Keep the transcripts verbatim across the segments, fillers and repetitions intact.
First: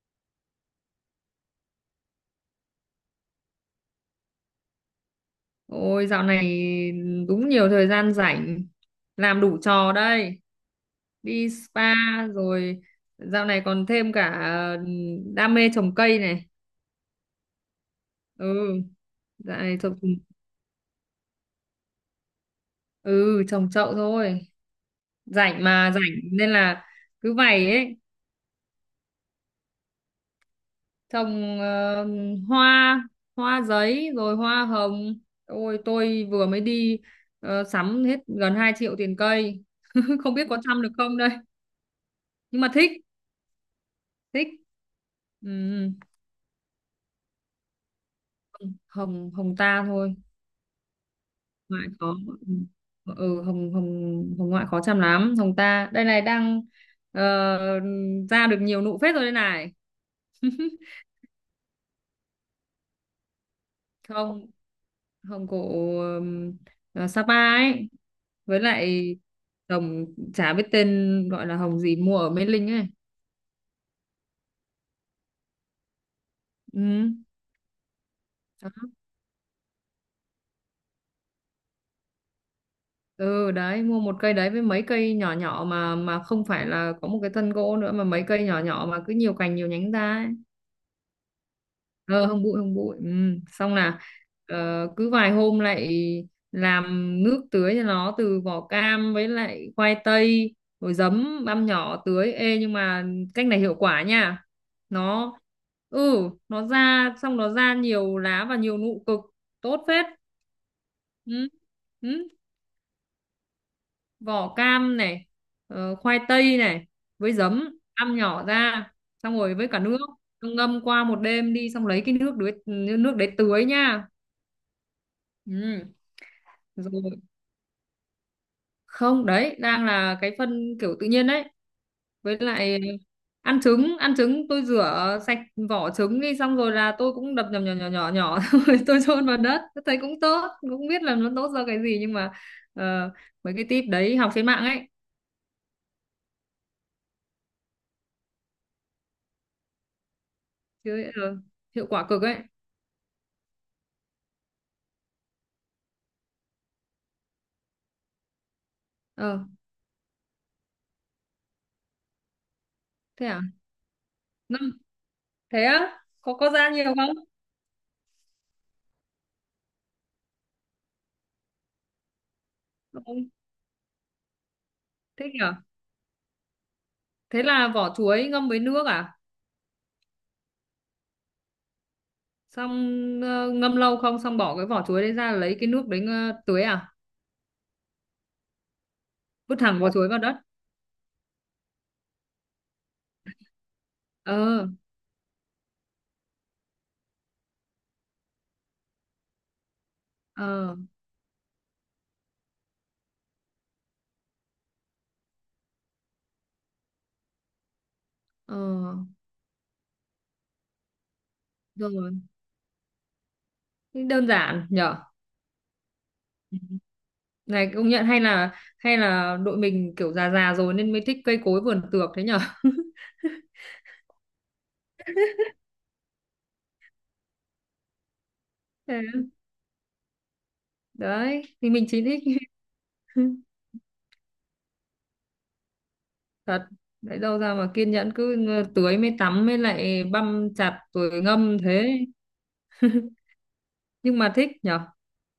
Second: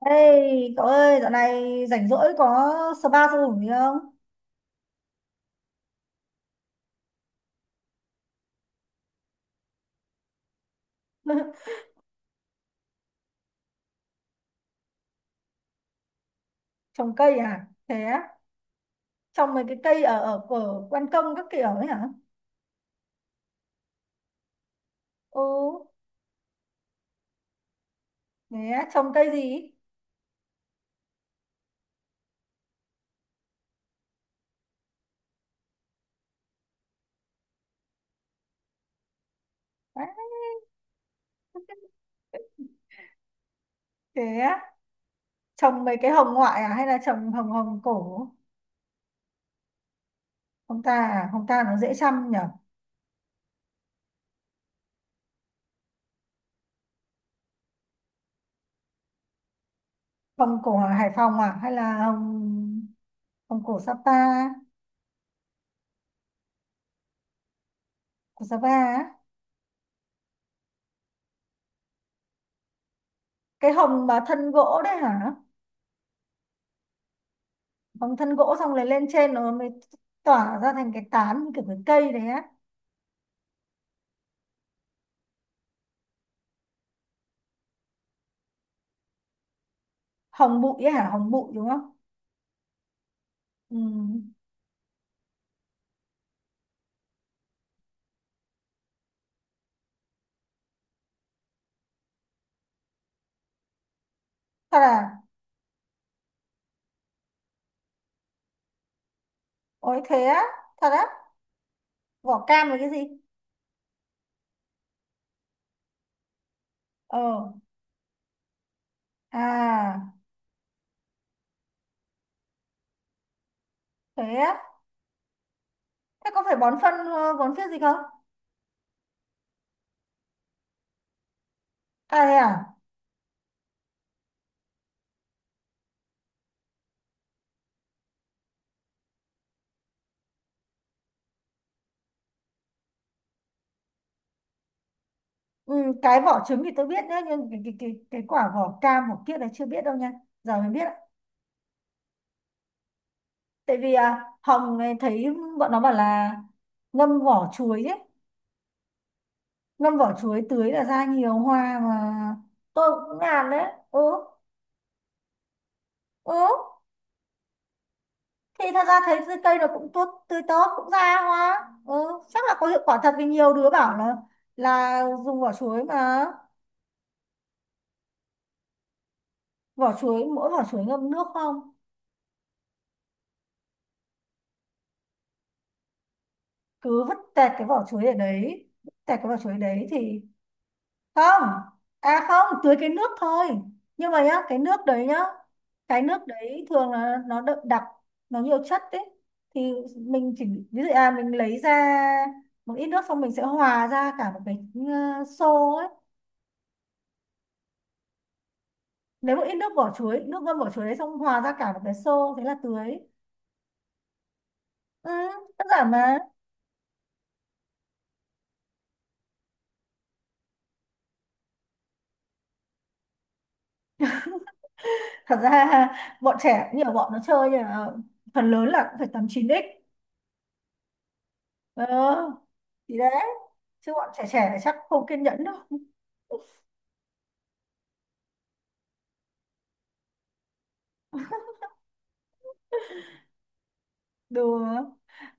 Ê, cậu ơi, dạo này rảnh rỗi có spa sao hủng gì không? Ôi, dạo này đúng nhiều thời gian rảnh, làm đủ trò đây. Đi spa rồi dạo này còn thêm cả ờ, đam mê trồng cây này. Trồng cây à? Thế á? Ừ, Trồng dạo mấy cái này trồng, cây ở ở ở ban công các kiểu ấy hả? ừ, trồng chậu thôi. Ừ, Rảnh mà, rảnh nên là cứ vậy ấy. thế á, trồng cây gì? Trồng ờ, hoa, hoa giấy rồi hoa hồng. Ôi tôi vừa mới đi ờ, sắm hết gần hai triệu tiền cây. Đấy, Không biết có chăm được không đây nhưng mà thích, thế thích. á, Ừ, trồng mấy ừ. cái hồng ngoại à hay là trồng hồng hồng cổ? Hồng, Hồng ta thôi. Hồng ta à? Hồng ta nó Ngoại dễ khó. chăm nhở? Ừ, Hồng Hồng Hồng ngoại khó chăm lắm. Hồng ta đây này, đang ờ, ra được nhiều nụ phết rồi đây này. Hồng cổ ở Hải Phòng à hay là hồng hồng cổ Sapa, Không, Hồng cổ, ừm, ờ, Sapa ấy, của với Sapa lại á? Hồng, chả biết tên gọi là Hồng gì, mua ở Mê Linh ấy. Cái hồng mà thân gỗ đấy hả? Ừ. Bằng thân gỗ Đó. xong rồi lên trên nó mới tỏa ra thành cái tán như kiểu cái cây đấy á. Ừ đấy, mua một cây đấy với mấy cây nhỏ nhỏ mà mà không phải là có một cái thân gỗ nữa, mà mấy cây nhỏ nhỏ mà cứ nhiều cành nhiều nhánh ra ấy. Hồng bụi ấy hả, hồng bụi đúng không? Ờ, không bụi, không bụi. Ừm, xong Ừ. là ờ, cứ vài hôm lại làm nước tưới cho nó từ vỏ cam với lại khoai tây rồi giấm, băm nhỏ tưới. Ê, nhưng mà cách này hiệu quả nha. Thật à? Nó, ừ, nó ra, xong nó ra nhiều lá và nhiều nụ cực, tốt Ôi phết. thế á, thật á? Ừ. Ừ. Vỏ cam là cái gì? Vỏ cam này, ờ, khoai tây này, Ờ, với giấm, ăn nhỏ ra, xong rồi với cả nước. à, Xong ngâm qua một đêm đi, xong lấy cái nước đấy, nước đấy tưới nha. thế á, Ừ. thế có phải bón phân Rồi, ờ, bón phết gì không? không, đấy đang là cái phân kiểu tự nhiên đấy. À thế Với lại à. ờ, ăn trứng, ăn trứng tôi rửa sạch vỏ trứng đi, xong rồi là tôi cũng đập nhỏ nhỏ nhỏ nhỏ nhỏ xong rồi tôi chôn vào đất. Tôi thấy cũng tốt, cũng biết là nó tốt do cái gì, nhưng mà ờ, mấy cái tip đấy học trên mạng ấy. Ừ, cái vỏ trứng thì tôi biết nhá, nhưng cái, cái, cái, cái quả vỏ cam vỏ kia là chưa biết đâu nha, giờ mới biết ạ. Chứ ờ, hiệu quả cực ấy. Tại vì à, Hồng ấy thấy bọn nó bảo là ngâm vỏ chuối ấy, Ờ. ngâm vỏ chuối tưới là ra nhiều hoa mà, tôi cũng Thế à? làm đấy. Ừ, Ngâm, thế á, ừ, có có ra nhiều không? thì thật ra thấy cái cây nó cũng tốt, tươi tốt cũng ra hoa. Ừ, chắc là có hiệu quả Ừ, thật vì nhiều đứa bảo là là thế dùng nhỉ. vỏ chuối mà. Thế là vỏ chuối ngâm với nước à? Vỏ chuối, mỗi vỏ chuối ngâm nước không. Xong ờ, ngâm lâu không, xong bỏ cái vỏ chuối đấy ra lấy cái nước đấy ờ, tưới à? Cứ vứt tẹt cái vỏ chuối ở đấy, vứt tẹt cái vỏ chuối Vứt thẳng đấy vỏ chuối vào thì đất. không. À không, tưới cái nước thôi, nhưng mà nhá, Ờ. cái nước đấy nhá, cái nước đấy thường là nó đậm đặc, nó nhiều chất đấy. Thì mình chỉ Ờ. ví dụ à, mình lấy ra một ít nước xong mình sẽ hòa ra cả một cái ờ, xô ấy. Ờ. Nếu một ít nước vỏ chuối, nước ngâm vỏ chuối đấy xong hòa ra cả một cái Rồi. xô thế là tưới. Thế đơn giản nhở. Ừ, đơn giản mà. Ừ. Này công nhận hay là, hay là đội mình kiểu già già rồi nên mới thích cây cối vườn tược thế nhở. Thật ra bọn trẻ nhiều bọn nó chơi là phần lớn là cũng Thế phải tầm chín x. đấy thì mình chỉ thích. Ờ thì đấy, chứ bọn trẻ trẻ chắc không kiên nhẫn đâu. Thật, lấy đâu ra mà kiên nhẫn, cứ tưới mới tắm mới lại băm chặt rồi ngâm thế. Nhưng mà thích nhở. Đùa.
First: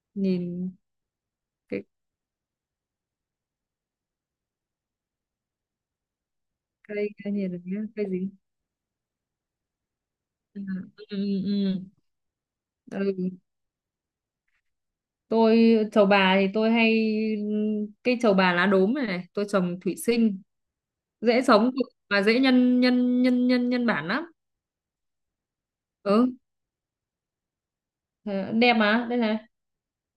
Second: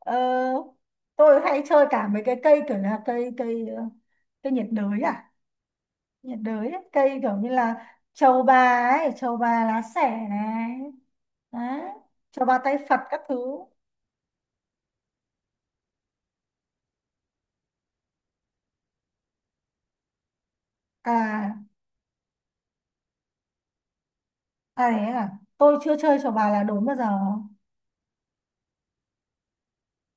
Ờ, Nhìn tôi hay cái chơi cả mấy cái cây kiểu là cây cây ờ, cây nhiệt đới à, nhiệt đới ấy. cây, Cây cái kiểu như nhìn được nhá, là cây dính. trầu bà ấy, trầu bà lá xẻ Ừ, này, ừ, ừ. đấy, trầu bà tay Ừ. Phật các Ừ. thứ. Tôi trầu bà thì tôi hay, cây trầu bà lá đốm này, này tôi trồng thủy sinh dễ À sống cực, mà dễ nhân nhân nhân nhân nhân bản lắm. à, đấy à, tôi chưa chơi trầu Ừ, bà là đúng bao giờ. thế- đẹp mà, đây này,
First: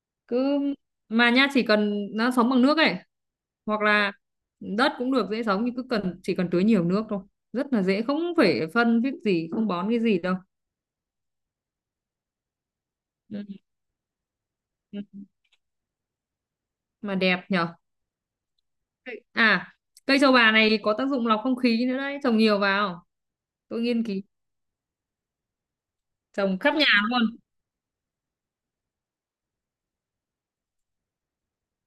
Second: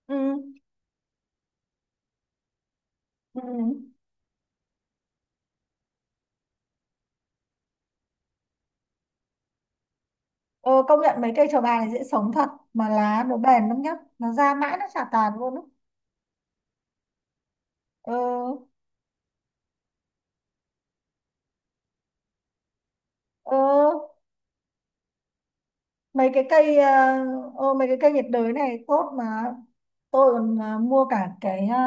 Ừ, cứ mà nha, chỉ cần nó sống bằng nước ấy, ừ. hoặc là đất cũng được. Dễ sống nhưng cứ cần, chỉ cần tưới nhiều nước thôi, rất là dễ, không phải phân viết gì, không bón cái gì đâu. Ờ, công nhận mấy cây trầu bà này dễ sống thật mà lá nó Ừ. bền lắm nhá, nó ra mãi nó chả tàn luôn á. Mà đẹp nhở. Ờ, À, cây trầu bà này có tác dụng lọc không khí nữa đấy, trồng nhiều vào. ờ, Tôi nghiên cứu mấy cái trồng khắp cây nhà luôn. uh, ô, mấy cái cây nhiệt đới này tốt mà. Tôi còn ờ, mua cả cái ờ,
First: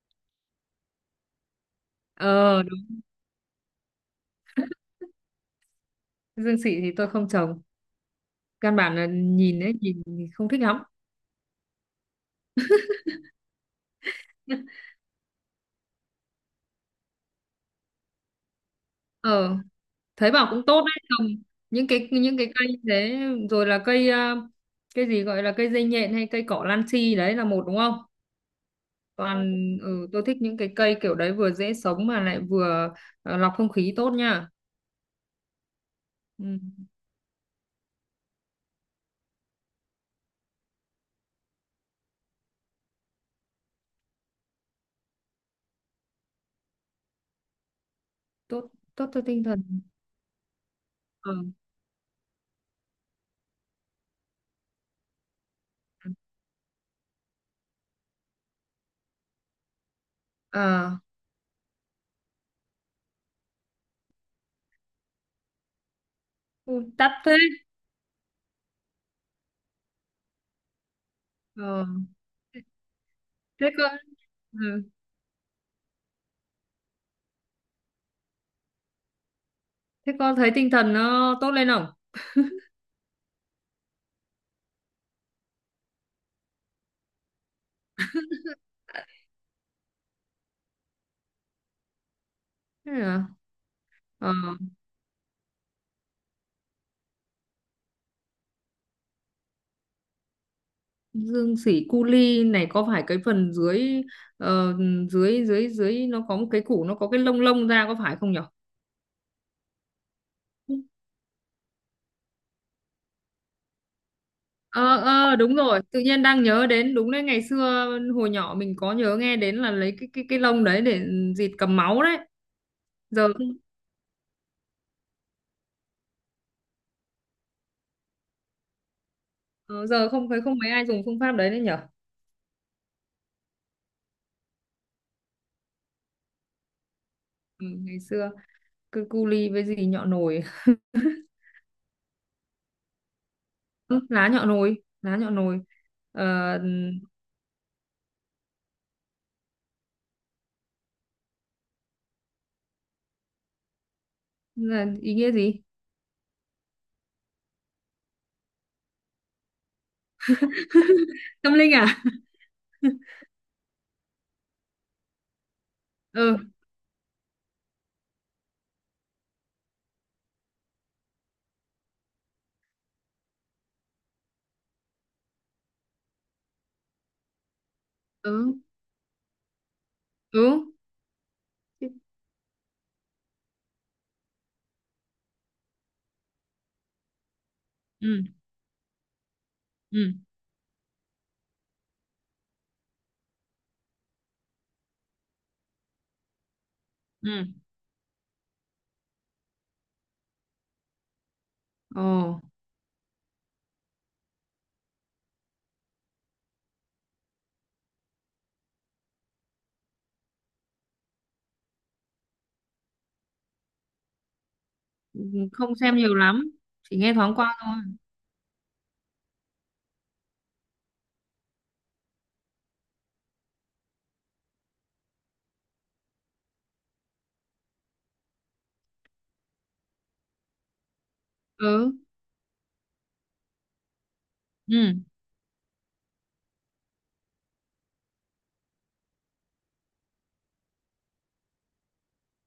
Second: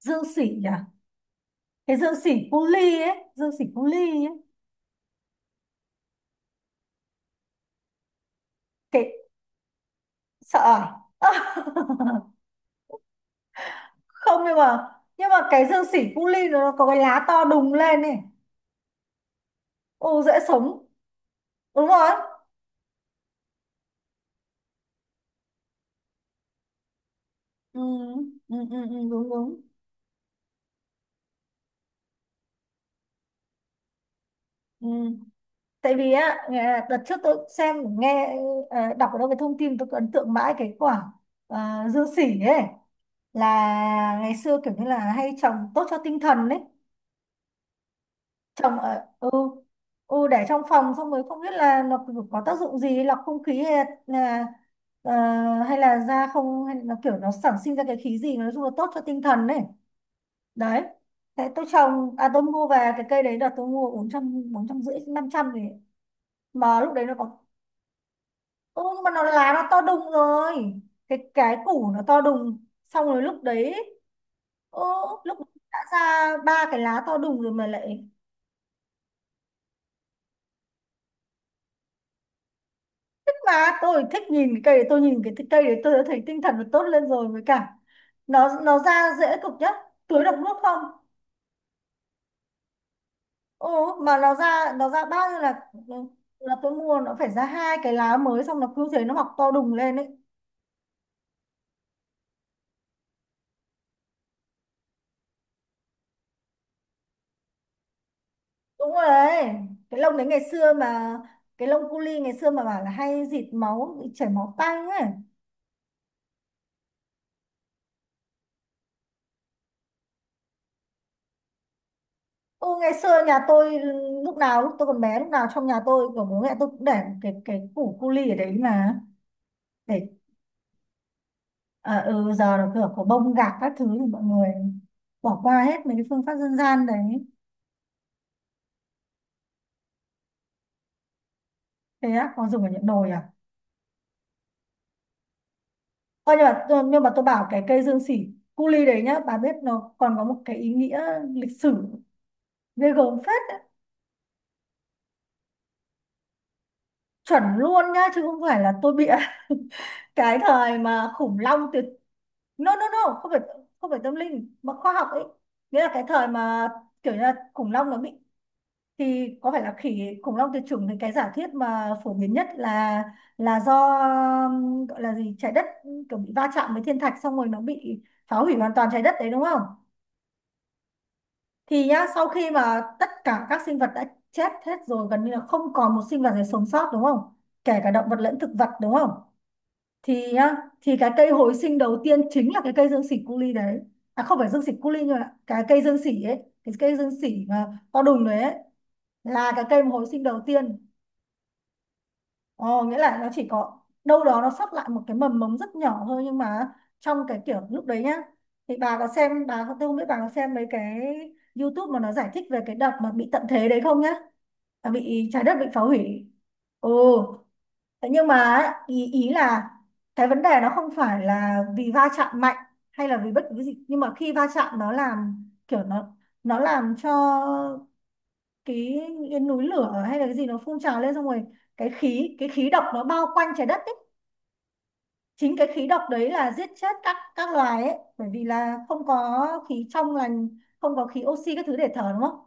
dương xỉ à, cái dương xỉ Ờ, cu đúng. ly ấy, dương xỉ cu ly ấy. Dương xị thì tôi không trồng, căn bản là Cái nhìn ấy, nhìn không sợ thích lắm. à? Không, nhưng mà nhưng mà cái dương xỉ cu ly nó có cái lá to đùng lên này. Ờ, Ô thấy dễ bảo cũng tốt sống. đấy, trồng những Đúng cái, rồi, những cái cây như thế, rồi là cây à, cây gì gọi là cây dây nhện hay cây cỏ lan chi, đấy là một đúng ừ, không? ừ, ừ, ừ, đúng Còn, đúng. ừ, tôi thích những cái cây kiểu đấy, vừa dễ sống mà lại vừa ờ, lọc không khí tốt nha. Ừ. Tại vì á, Ừ, nghe- đợt trước tôi xem nghe ờ, đọc ở đâu cái thông tin tôi cứ ấn tượng mãi cái quả ờ, dương xỉ ấy, là ngày xưa kiểu như là hay trồng tốt cho tinh thần đấy. tốt, Trồng ở, tốt cho ừ, tinh thần. ừ để trong phòng, xong rồi Ừ. không biết là nó có tác dụng gì lọc không khí hay là ờ, hay là ra không, hay là kiểu nó sản sinh ra cái khí gì, nói chung là tốt cho tinh thần đấy. Đấy, À. thế tôi trồng, à tôi mua về cái cây đấy là tôi mua bốn trăm, bốn trăm rưỡi, năm trăm thì, mà lúc đấy Đắt nó thế. có. Ừ, nhưng mà nó lá nó to đùng rồi, cái cái Ờ, củ nó to đùng. Xong rồi lúc thế đấy. cơ. Ừ. Ô, lúc đã ra ba cái lá to đùng rồi mà lại Thế con thấy tinh thần nó tốt lên không? thích, mà tôi thích nhìn cái cây đấy, tôi nhìn cái cây đấy tôi đã thấy tinh thần nó tốt lên rồi, với cả nó nó ra dễ cực nhá, tưới được nước không. Thế à? Ồ, mà Ờ, nó ra nó ra bao nhiêu là. Ừ, là tôi mua nó phải ra hai cái lá mới, xong nó cứ thế nó mọc to đùng lên ấy. dương sỉ cu li này có phải cái phần dưới ờ, dưới dưới dưới nó có một cái củ, nó có cái lông, lông ra, có phải không nhở? Đúng rồi đấy, cái lông đấy ngày xưa mà, cái lông cu li ngày xưa mà bảo là hay dịt máu, bị chảy máu tanh Ờ, ấy. ờ đúng rồi, tự nhiên đang nhớ đến, đúng đấy, ngày xưa hồi nhỏ mình có nhớ nghe đến là lấy cái cái cái lông đấy để dịt cầm máu đấy. Ừ, ngày xưa Giờ nhà tôi, lúc nào, lúc tôi còn bé lúc nào trong nhà tôi của bố mẹ tôi cũng để cái cái củ cu li ở đấy mà ờ, để. giờ không thấy không mấy ai dùng phương pháp đấy đấy nhở. À, ừ, giờ là cửa có bông gạc các thứ thì mọi người bỏ qua hết mấy cái phương pháp dân gian đấy. Ừ, ngày xưa cứ cu li với gì nhọ nồi. Thế á, có dùng ở những đồi à? Ừ, lá nhọ nồi, lá nhọ nồi. ờ, Ơ nhưng mà tôi- nhưng mà tôi bảo cái cây dương xỉ cu li đấy nhá, bà biết nó còn có một cái ý nghĩa lịch sử ghê gớm phết. là ý nghĩa gì? Chuẩn luôn nhá, chứ không phải là tôi bịa. Cái thời mà khủng Tâm long linh tuyệt. à? No no no, không phải, không phải tâm linh mà khoa học ấy. Nghĩa là cái thời Ừ. mà kiểu như là khủng long nó bị, thì có phải là khỉ khủng long tuyệt chủng thì cái giả thuyết mà phổ biến nhất là là do, um, gọi là gì, trái đất kiểu bị va chạm với thiên thạch, xong rồi nó bị phá Ừ. hủy hoàn toàn trái đất đấy đúng không. Ừ. Thì nhá, sau khi mà tất cả các sinh vật đã chết hết rồi, gần như là không còn một sinh vật nào sống sót đúng không, kể cả động vật Ừ. lẫn thực vật đúng không. Ừ. Thì á thì cái cây hồi sinh đầu tiên chính là cái cây dương xỉ cu li đấy. À không phải dương xỉ cu li, nhưng mà cái cây dương xỉ ấy, cái cây dương xỉ Ừ. mà to đùng đấy ấy, là cái cây mà hồi sinh đầu tiên. Ồ. Ồ, nghĩa là nó chỉ có đâu đó nó sót lại một cái mầm mống rất nhỏ thôi, nhưng mà trong cái kiểu lúc đấy nhá, thì bà có xem, bà tôi không biết bà có xem mấy cái YouTube mà nó giải thích về cái đợt mà bị tận thế đấy không nhá, à, bị trái đất bị Không phá xem nhiều hủy. lắm, Ừ. chỉ nghe thoáng qua thôi. Thế nhưng mà ấy, ý ý là cái vấn đề nó không phải là vì va chạm mạnh hay là vì bất cứ cái gì, nhưng mà khi va chạm nó làm kiểu nó nó làm cho cái, cái núi lửa hay là cái gì nó phun trào lên xong rồi cái Ừ. khí cái khí độc nó bao quanh trái đất ấy, Ừ. chính cái khí độc đấy là giết chết các các loài ấy, bởi vì là không có khí trong lành, không có khí oxy các thứ để thở đúng không.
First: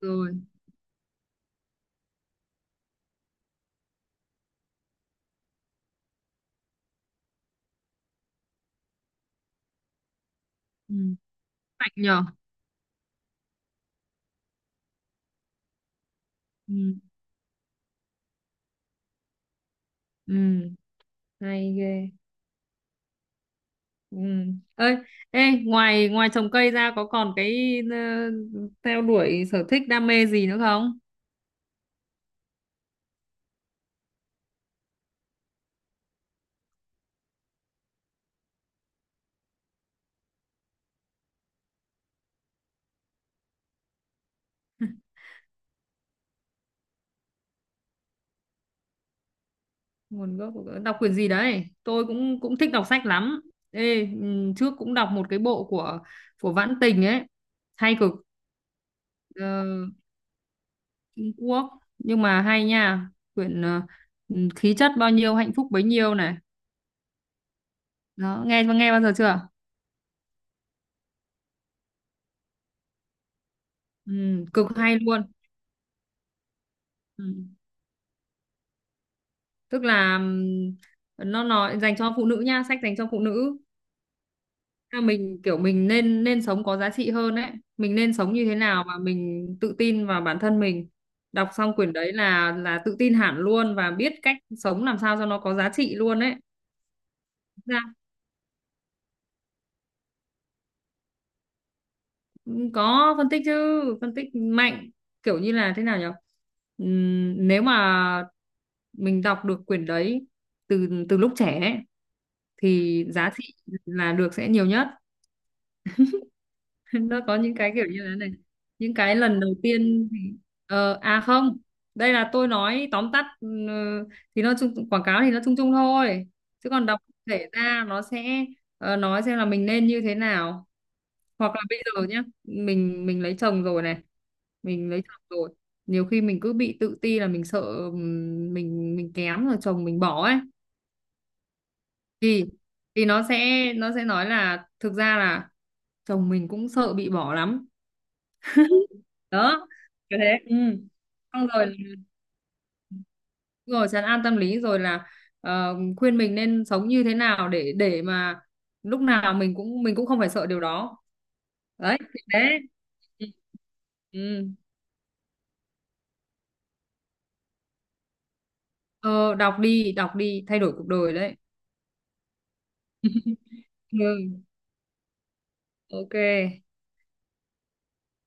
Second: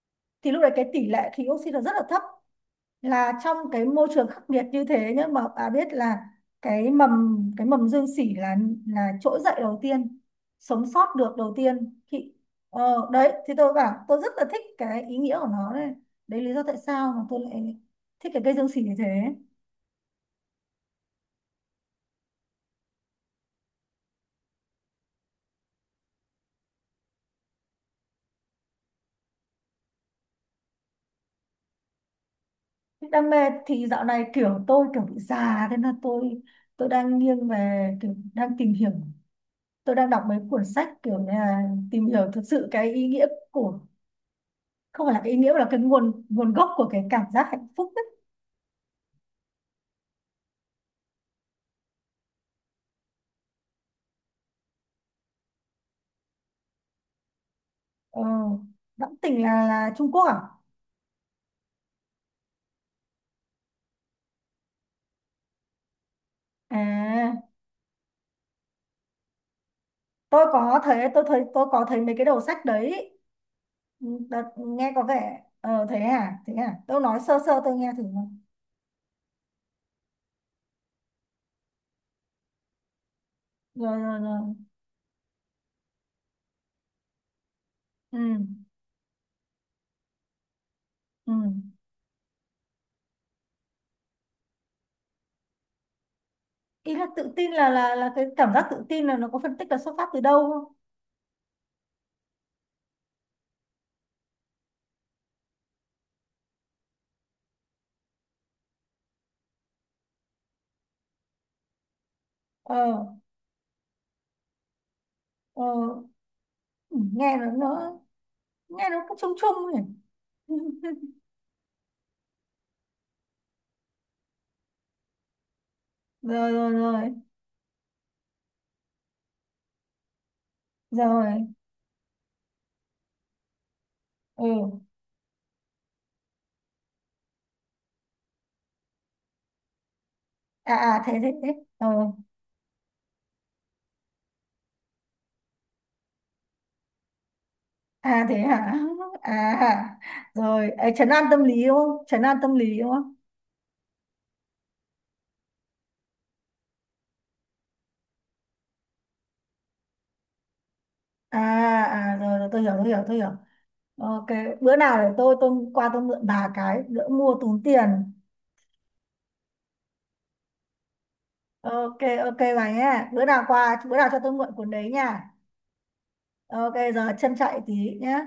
Rồi. Thì lúc đấy cái tỷ lệ khí oxy nó rất là thấp, là trong cái môi trường khắc nghiệt như thế nhá mà bà biết là cái mầm cái mầm dương sỉ là là trỗi dậy đầu tiên, sống Ừ. sót được đầu Mạnh tiên nhở. thì. Ờ, đấy thì tôi bảo tôi rất là thích cái ý nghĩa của nó đấy, đấy lý do Ừ. tại sao mà tôi lại thích cái cây dương sỉ như thế. Ừ. Hay ghê. Ừ. Ơi, ê, ngoài, ngoài trồng cây ra có còn cái ờ, theo đuổi sở thích đam mê gì nữa không? Đam mê thì dạo này kiểu tôi kiểu bị già, thế nên tôi tôi đang nghiêng về kiểu đang tìm hiểu. Tôi đang đọc mấy cuốn sách kiểu như là tìm hiểu thực sự cái ý nghĩa của, không phải là cái ý nghĩa mà là cái nguồn nguồn gốc của cái cảm giác hạnh phúc ấy. Nguồn gốc của- đọc quyển gì đấy? Tôi cũng, cũng thích đọc sách lắm. Ê, ừ, trước cũng đọc một cái bộ của của Vãn Tình ấy, hay cực. Ờ, Đẫm Tình Ờ, là là Trung Quốc à? Trung Quốc nhưng mà hay nha, quyển ờ, ừ, khí chất bao nhiêu hạnh phúc bấy nhiêu này. À, Đó, nghe, nghe bao giờ chưa? tôi có thấy, tôi thấy tôi có thấy mấy cái đầu sách đấy. Ừ, Ừ, Đợt, cực nghe hay có luôn. vẻ, ờ thế à, thế à. Tôi nói Ừ. sơ sơ tôi nghe thử nào. Tức là ừm, nó nói dành cho phụ nữ nha, sách dành cho phụ nữ. Rồi rồi rồi. Là mình kiểu mình nên, nên sống có giá trị hơn đấy. Mình nên Ừ. sống như thế nào mà mình tự tin vào bản thân mình. Ừ. Đọc xong quyển đấy là là tự tin hẳn luôn, và biết cách sống làm sao cho nó có giá trị luôn đấy. Ý là tự tin là Ra, là là cái cảm giác tự tin là nó có phân tích là xuất phát từ đâu không? có phân tích chứ, phân tích mạnh. Kiểu như là thế nào nhỉ, Ừm, nếu mà mình đọc được quyển đấy từ từ lúc trẻ ấy, Ờ thì giá trị là được sẽ nhiều nhất. ờ, ừ, Nó nghe có nó những cái kiểu nó như thế này, nghe những nó cũng cái chung lần đầu chung nhỉ. tiên thì ờ, à không đây là tôi nói tóm tắt, ừ, thì nó chung, quảng cáo thì nó chung chung thôi, Rồi rồi chứ còn đọc rồi thể ra nó sẽ ờ, nói xem là mình nên như thế nào. rồi. Hoặc là bây giờ nhá, mình mình lấy chồng rồi này, Ừ. mình lấy chồng rồi, nhiều khi mình cứ bị tự ti, là mình sợ ừm, mình mình kém rồi chồng mình bỏ ấy. À à, thế thế thế. Ờ. Thì thì nó sẽ, nó sẽ nói là thực ra là chồng mình cũng sợ bị bỏ lắm. À thế hả. Đó, À kiểu thế, ừ. rồi ấy, trấn an tâm Xong lý đúng rồi, không trấn an tâm lý đúng không rồi trấn an tâm lý rồi là ờ, khuyên mình nên sống như thế nào để để mà lúc nào mình cũng, mình cũng không phải sợ điều đó. à Đấy à thì rồi, rồi thế. tôi hiểu, tôi hiểu tôi Ừ. hiểu. Ừ. Ok, bữa nào để tôi tôi qua tôi mượn bà cái đỡ mua tốn tiền. Ờ, đọc đi, đọc đi, thay đổi cuộc đời đấy. Ok. Ok bà nhé, bữa nào qua, bữa nào cho tôi Ừ. mượn cuốn đấy nha. Ok. Ok, giờ chân chạy tí nhé.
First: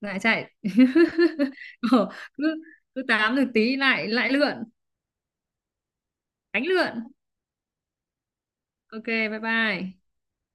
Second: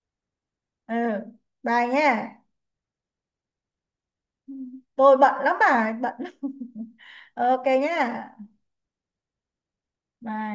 Lại chạy. Ừ, bye nhé. Ờ, cứ, cứ tám được tí lại, lại lượn. Tôi bận lắm, bà bận lắm. Đánh lượn. Ok nhé. Ok, bye bye. Bye.